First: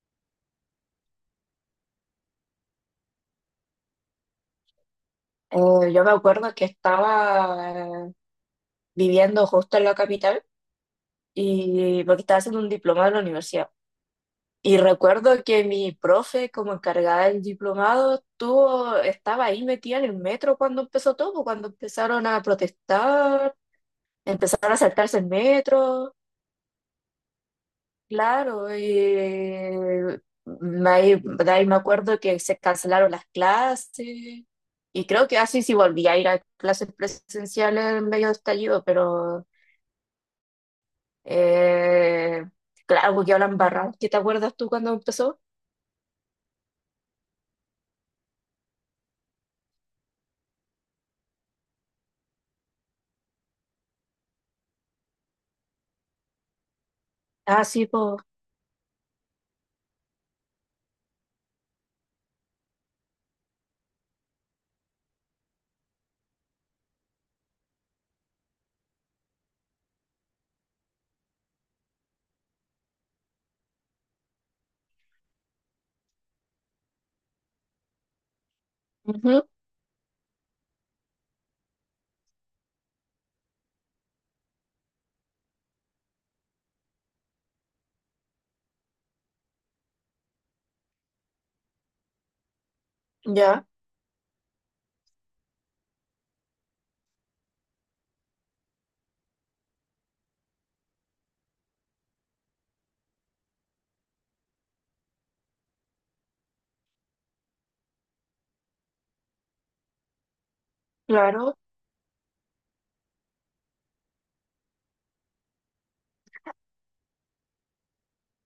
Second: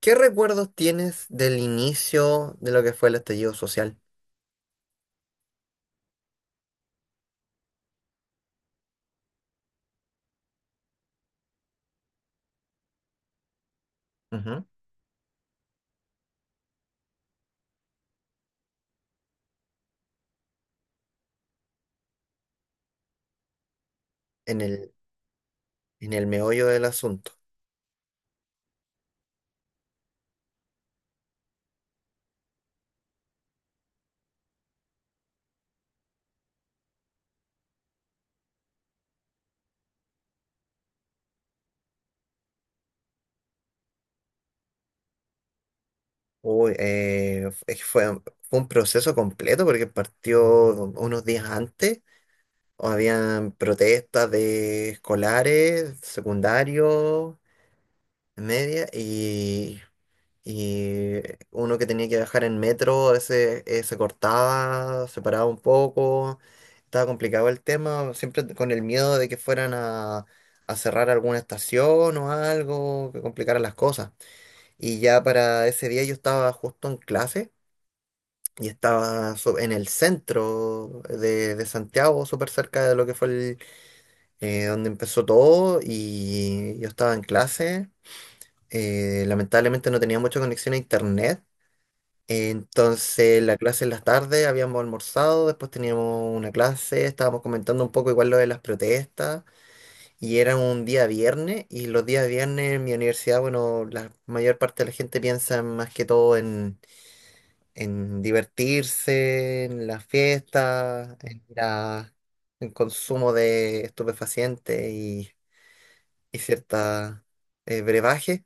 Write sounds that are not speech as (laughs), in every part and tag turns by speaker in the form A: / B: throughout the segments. A: ¿Qué recuerdos tienes del inicio de lo que fue el estallido social?
B: Yo me acuerdo que estaba eh, viviendo justo en la capital y porque estaba haciendo un diplomado en la universidad.
A: Ujú.
B: Y recuerdo que mi profe, como encargada del diplomado, estaba ahí metida en el metro cuando empezó todo, cuando empezaron a protestar,
A: En
B: empezaron a
A: el,
B: saltarse el
A: en
B: metro,
A: el meollo del asunto.
B: claro, y ahí, de ahí me acuerdo que se cancelaron las clases. Y creo que así sí volví a ir a clases presenciales en medio de estallido, pero Eh, claro, porque hablan barra. ¿Qué te acuerdas tú cuando empezó?
A: Es que fue un proceso completo porque partió unos días antes. Habían protestas de escolares, secundarios,
B: Ah, sí, pues.
A: media. Y Y uno que tenía que viajar en metro, se cortaba, se paraba un poco, estaba complicado el tema, siempre con el miedo de que fueran a cerrar alguna estación o algo, que complicaran las cosas. Y ya para ese día yo estaba justo en clase y en el centro de Santiago, súper cerca de lo que fue donde empezó todo, y yo estaba en clase. Lamentablemente no tenía mucha conexión a internet, entonces la
B: Ya,
A: clase en las tardes, habíamos almorzado, después teníamos una clase, estábamos comentando un poco igual lo de las protestas, y era un día viernes, y los días viernes en mi universidad, bueno, la mayor parte de la gente piensa más que todo en divertirse, en las fiestas, en
B: claro.
A: ir en consumo de estupefacientes y cierta brebaje.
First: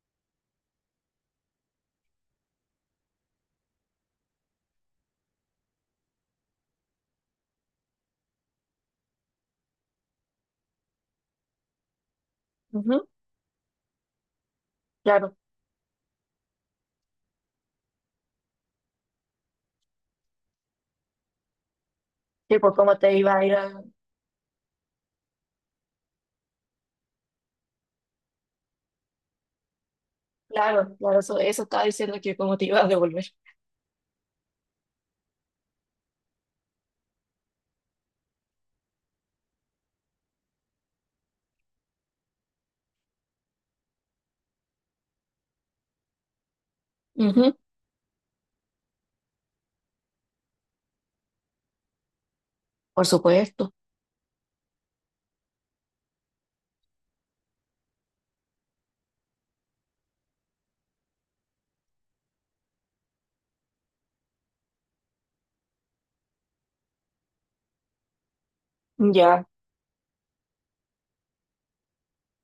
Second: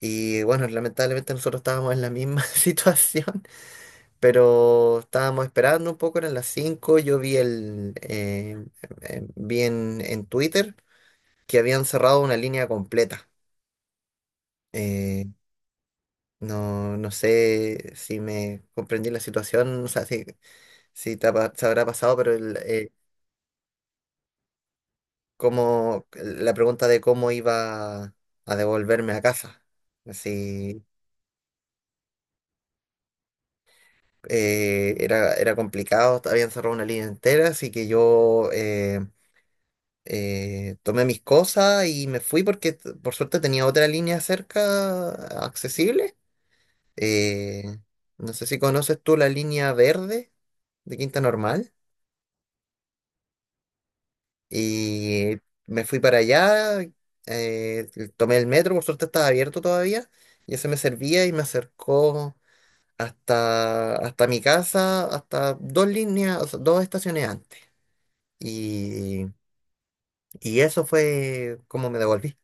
A: Y bueno, lamentablemente nosotros estábamos en la misma (laughs) situación, pero estábamos esperando un poco, eran las cinco. Yo vi el vi en Twitter que habían cerrado una línea
B: Ujú,
A: completa. Eh,
B: claro.
A: no sé si me comprendí la situación, o sea, si se habrá pasado, pero
B: Sí, pues cómo te iba a ir a...
A: la pregunta de cómo iba a devolverme a casa. Si
B: Claro, claro, eso estaba diciendo que cómo te iba a devolver.
A: era complicado, habían cerrado una línea entera, así que yo tomé mis cosas y me fui porque por suerte tenía otra línea cerca, accesible.
B: Ujú.
A: Eh, no sé si conoces tú la línea verde de Quinta Normal.
B: Por supuesto.
A: Y me fui para allá, eh, tomé el metro, por suerte estaba abierto todavía, y ese me servía y me acercó hasta, hasta mi casa, hasta dos líneas, o sea, dos estaciones antes. Y,
B: Ya.
A: y eso fue como me devolví.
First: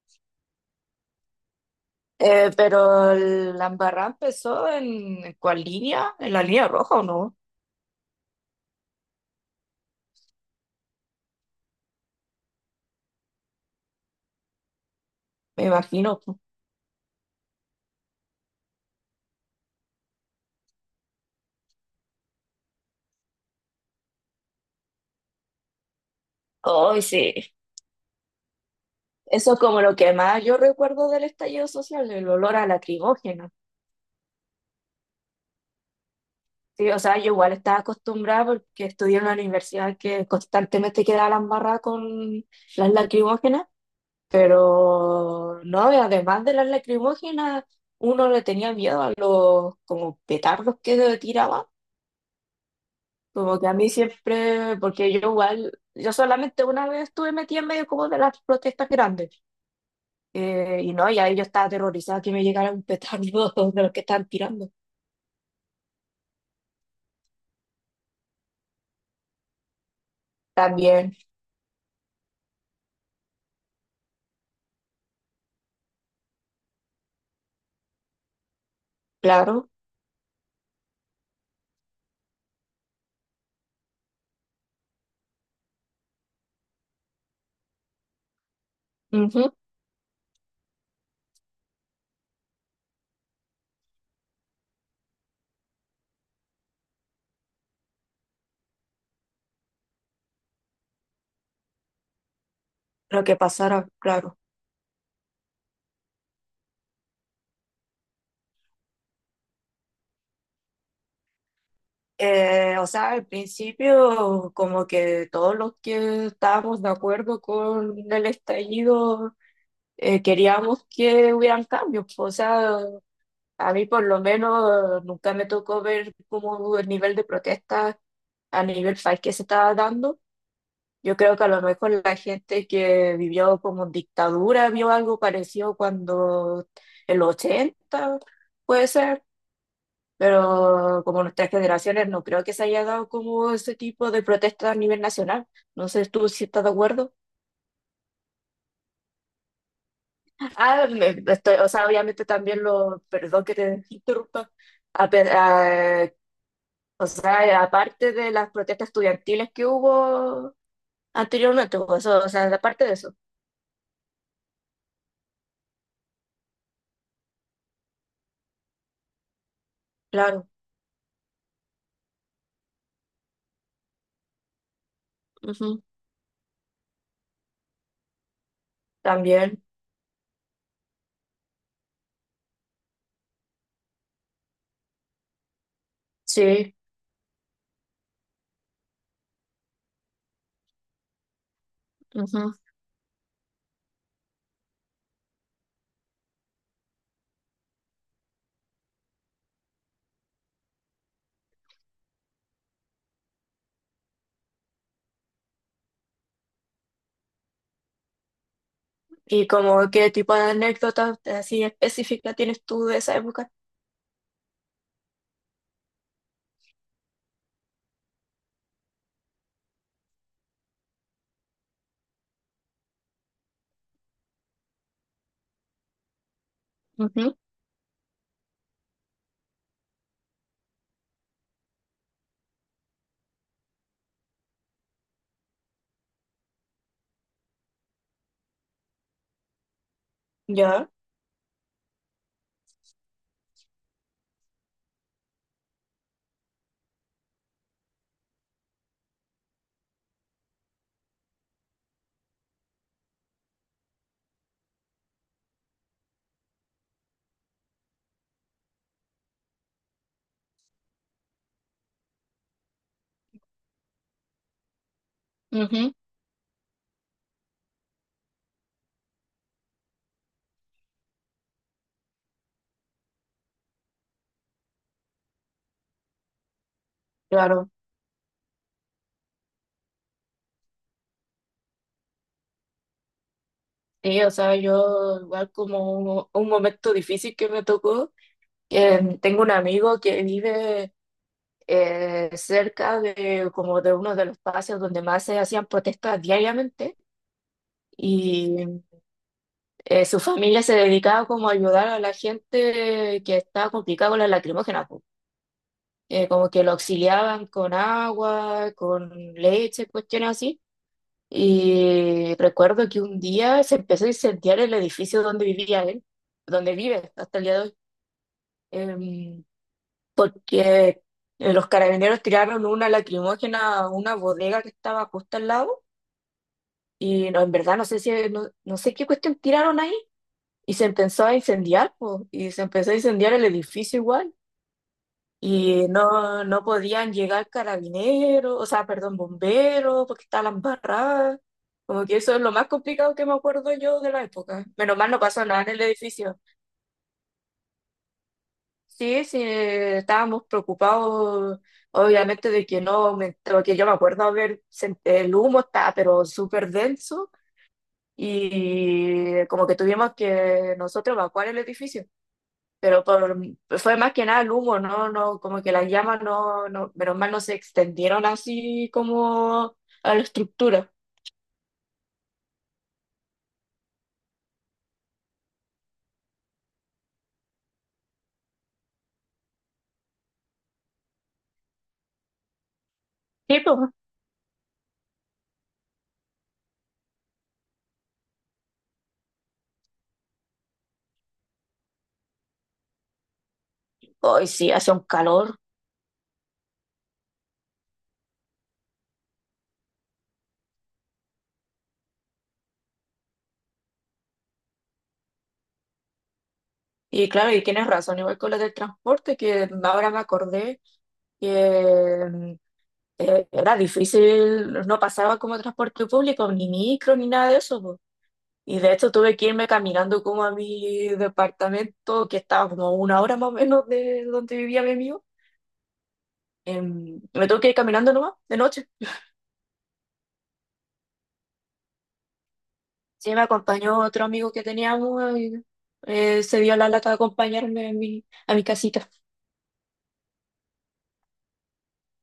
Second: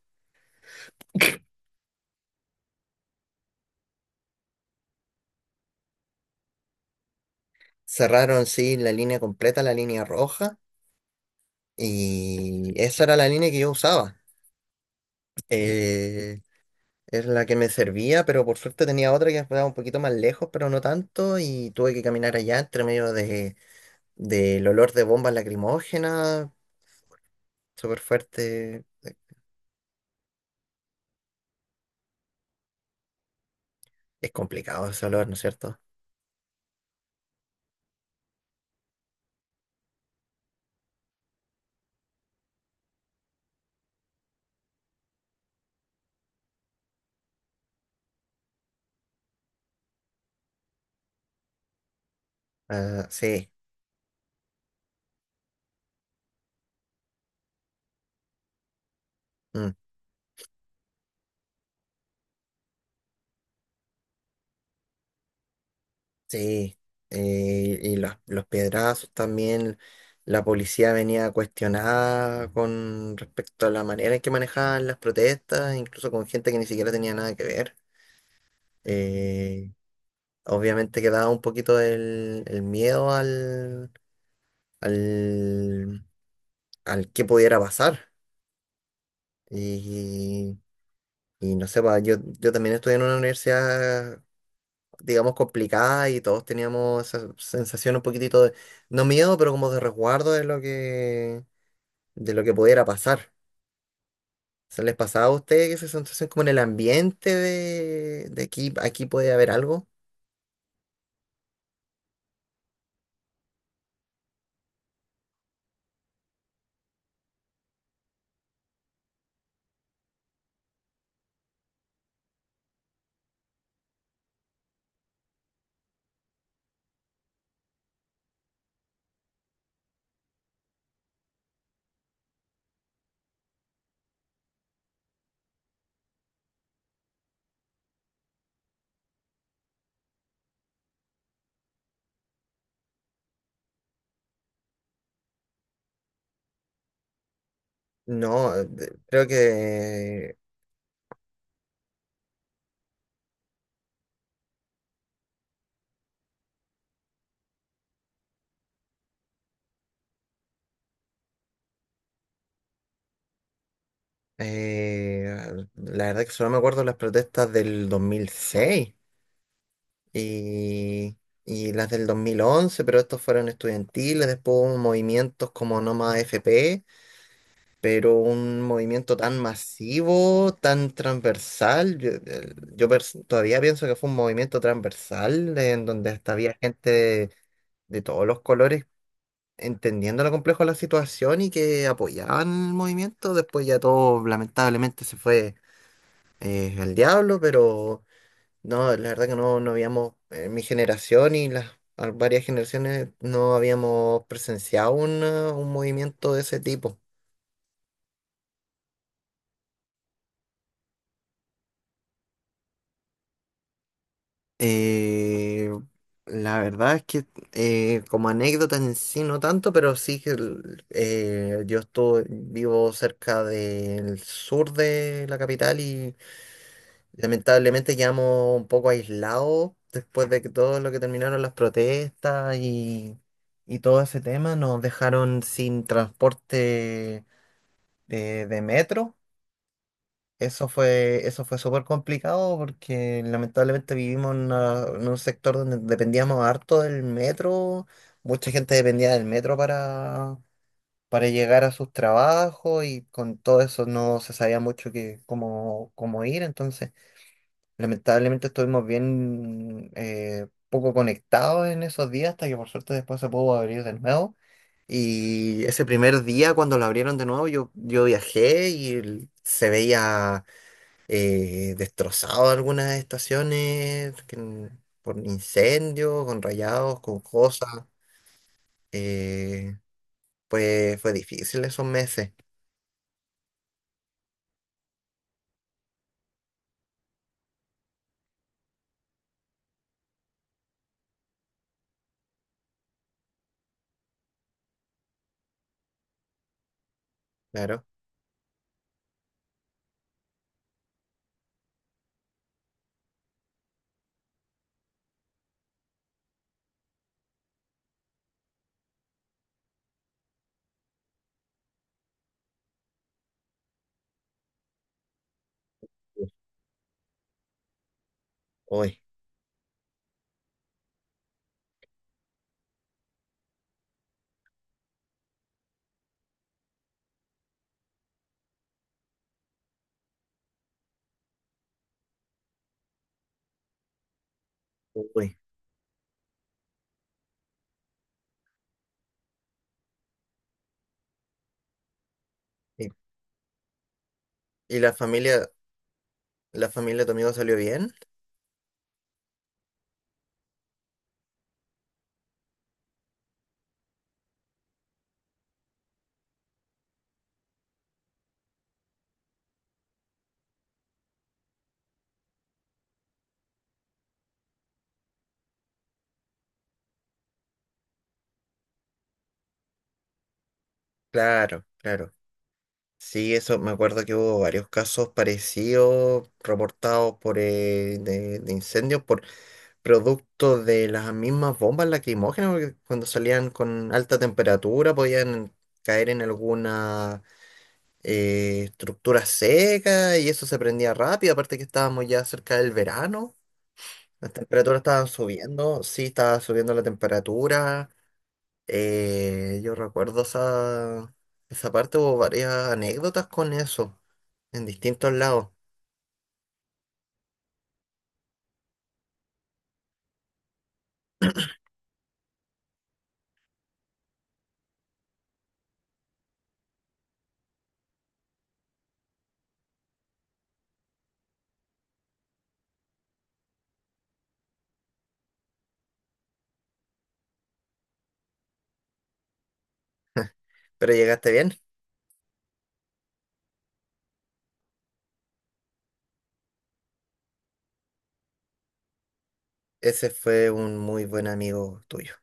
B: Pero la embarrada empezó ¿en cuál línea? En la línea roja, ¿o no?
A: Cerraron, sí, la línea completa, la línea roja, y esa era la línea que yo usaba.
B: Me imagino, pues.
A: Eh, es la que me servía, pero por suerte tenía otra que estaba un poquito más lejos, pero no tanto, y tuve que caminar allá entre medio de, del olor de bombas lacrimógenas,
B: Ay, sí.
A: súper fuerte.
B: Eso es como lo que más yo recuerdo del estallido social, el olor a la trigógena.
A: Es complicado ese olor, ¿no es cierto?
B: Sí, o sea, yo igual estaba acostumbrada porque estudié en una universidad que constantemente quedaba la embarrada con las lacrimógenas, pero no, y además de las lacrimógenas, uno le tenía miedo a los como petardos que tiraban,
A: Ah, sí.
B: como que a mí siempre, porque yo igual, yo solamente una vez estuve metida en medio como de las protestas grandes,
A: Mm.
B: y no, y ahí yo estaba aterrorizada que me llegara un petardo (laughs) de los que estaban tirando.
A: Sí, y los piedrazos también, la policía
B: También,
A: venía cuestionada con respecto a la manera en que manejaban las protestas, incluso con gente que ni siquiera tenía nada que ver.
B: claro,
A: Eh, Obviamente quedaba un poquito el miedo al, al que pudiera pasar.
B: ujú,
A: Y, y no sé, pa, yo también estudié en una universidad, digamos, complicada, y todos teníamos esa sensación un poquitito de, no miedo, pero como de resguardo de lo que pudiera
B: lo
A: pasar.
B: que pasara, claro.
A: ¿Se les pasaba a ustedes esa sensación como en el ambiente de aquí, aquí puede haber algo?
B: O sea, al principio como que todos los que estábamos de acuerdo con el estallido queríamos que hubieran cambios, pues. O sea, a mí por lo menos nunca me tocó ver como el nivel de protesta a nivel país que se estaba dando. Yo creo que a lo mejor la gente que vivió como en dictadura vio algo parecido cuando en los 80, puede ser, pero como nuestras generaciones no creo que se haya dado como ese tipo de protesta a nivel nacional. No sé tú si estás de acuerdo.
A: No, creo que
B: Ah, estoy, o sea, obviamente también lo, perdón que te interrumpa. A pe- a- o sea, aparte de las protestas estudiantiles que hubo anteriormente, o eso, o sea, aparte de eso,
A: eh, la verdad que solo me acuerdo de las protestas del 2006
B: claro,
A: y, y las del 2011, pero estos fueron estudiantiles. Después hubo movimientos como
B: ujú.
A: No Más AFP, pero un movimiento tan
B: También,
A: masivo, tan transversal, yo, el- yo pers- todavía pienso que fue un movimiento transversal en donde hasta había
B: sí.
A: gente de todos los colores entendiendo lo complejo de la situación y que apoyaban
B: Ujú.
A: el movimiento. Después ya todo lamentablemente se fue al diablo, pero no, la verdad que no, no habíamos, en mi generación y las varias generaciones no habíamos presenciado un movimiento de ese tipo.
B: Y como qué tipo de anécdotas así específicas tienes tú de esa época.
A: Eh, la verdad es que, como anécdota en sí no tanto, pero sí que yo estoy, vivo cerca del sur de la capital, y
B: Ujú.
A: lamentablemente quedamos un poco aislados después de que todo lo que terminaron las protestas y todo ese tema nos dejaron sin transporte de metro.
B: Ya.
A: Eso fue súper complicado, porque lamentablemente vivimos en un sector donde dependíamos harto del metro, mucha gente dependía del metro para llegar a sus trabajos, y con todo eso no se sabía mucho que, cómo, cómo ir, entonces lamentablemente estuvimos bien poco conectados en esos días hasta que por suerte después se pudo abrir de nuevo. Y ese
B: Ujú.
A: primer día cuando lo abrieron de nuevo yo, yo viajé y se veía destrozado algunas estaciones por incendios, con rayados, con
B: Claro.
A: cosas. eh, pues fue difícil esos meses,
B: Sí, o sea, yo igual como un momento difícil que me tocó, que tengo un amigo que vive cerca de como de uno de los espacios donde más se hacían protestas diariamente
A: claro.
B: y su familia se dedicaba como a ayudar a la gente que estaba complicada con las lacrimógena, po. Como que lo auxiliaban con agua, con leche, cuestiones así. Y recuerdo que un día se empezó a incendiar el edificio donde vivía él, donde vive hasta el día de hoy.
A: Uy,
B: em, Porque los carabineros tiraron una lacrimógena a una bodega que estaba justo al lado, y no, en verdad no sé si no, no sé qué cuestión tiraron ahí y se empezó a incendiar, po, y se empezó a incendiar el edificio igual.
A: uy.
B: Y no, no podían llegar carabineros, o sea, perdón, bomberos, porque estaban embarradas. Como que eso es lo más
A: ¿Y,
B: complicado que me acuerdo yo de la época.
A: y
B: Menos mal no pasó nada en el edificio.
A: la familia de tu amigo salió bien?
B: Sí, sí, estábamos preocupados, obviamente, de que no aumentó, que yo me acuerdo haber, el humo estaba pero súper denso, y como que tuvimos que nosotros evacuar el edificio, pero por- fue más que nada el humo, no, no, como que las llamas no, no, menos mal no se extendieron así como a la estructura.
A: Claro, claro. Sí, eso me acuerdo que hubo varios casos parecidos reportados por de incendios por producto de las mismas bombas lacrimógenas, porque cuando salían
B: Sí, pues.
A: con alta temperatura podían caer en alguna estructura seca y eso se prendía rápido, aparte que estábamos ya cerca del verano, las
B: Hoy sí,
A: temperaturas
B: hace un
A: estaban
B: calor.
A: subiendo, sí, estaba subiendo la temperatura. Yo recuerdo esa, esa parte, hubo varias anécdotas con eso en distintos lados.
B: Y claro, y tienes razón, igual con lo del transporte, que ahora me acordé que era difícil, no pasaba como transporte público, ni micro, ni nada de eso, po. Y de hecho tuve que irme caminando como a mi departamento, que estaba como a una hora más o menos de donde vivía mi amigo. Em, me tuve que ir caminando nomás, de noche.
A: Pero llegaste bien,
B: Sí, me acompañó otro amigo que teníamos y se dio la lata de acompañarme a a mi casita.
A: ese fue un muy buen amigo tuyo.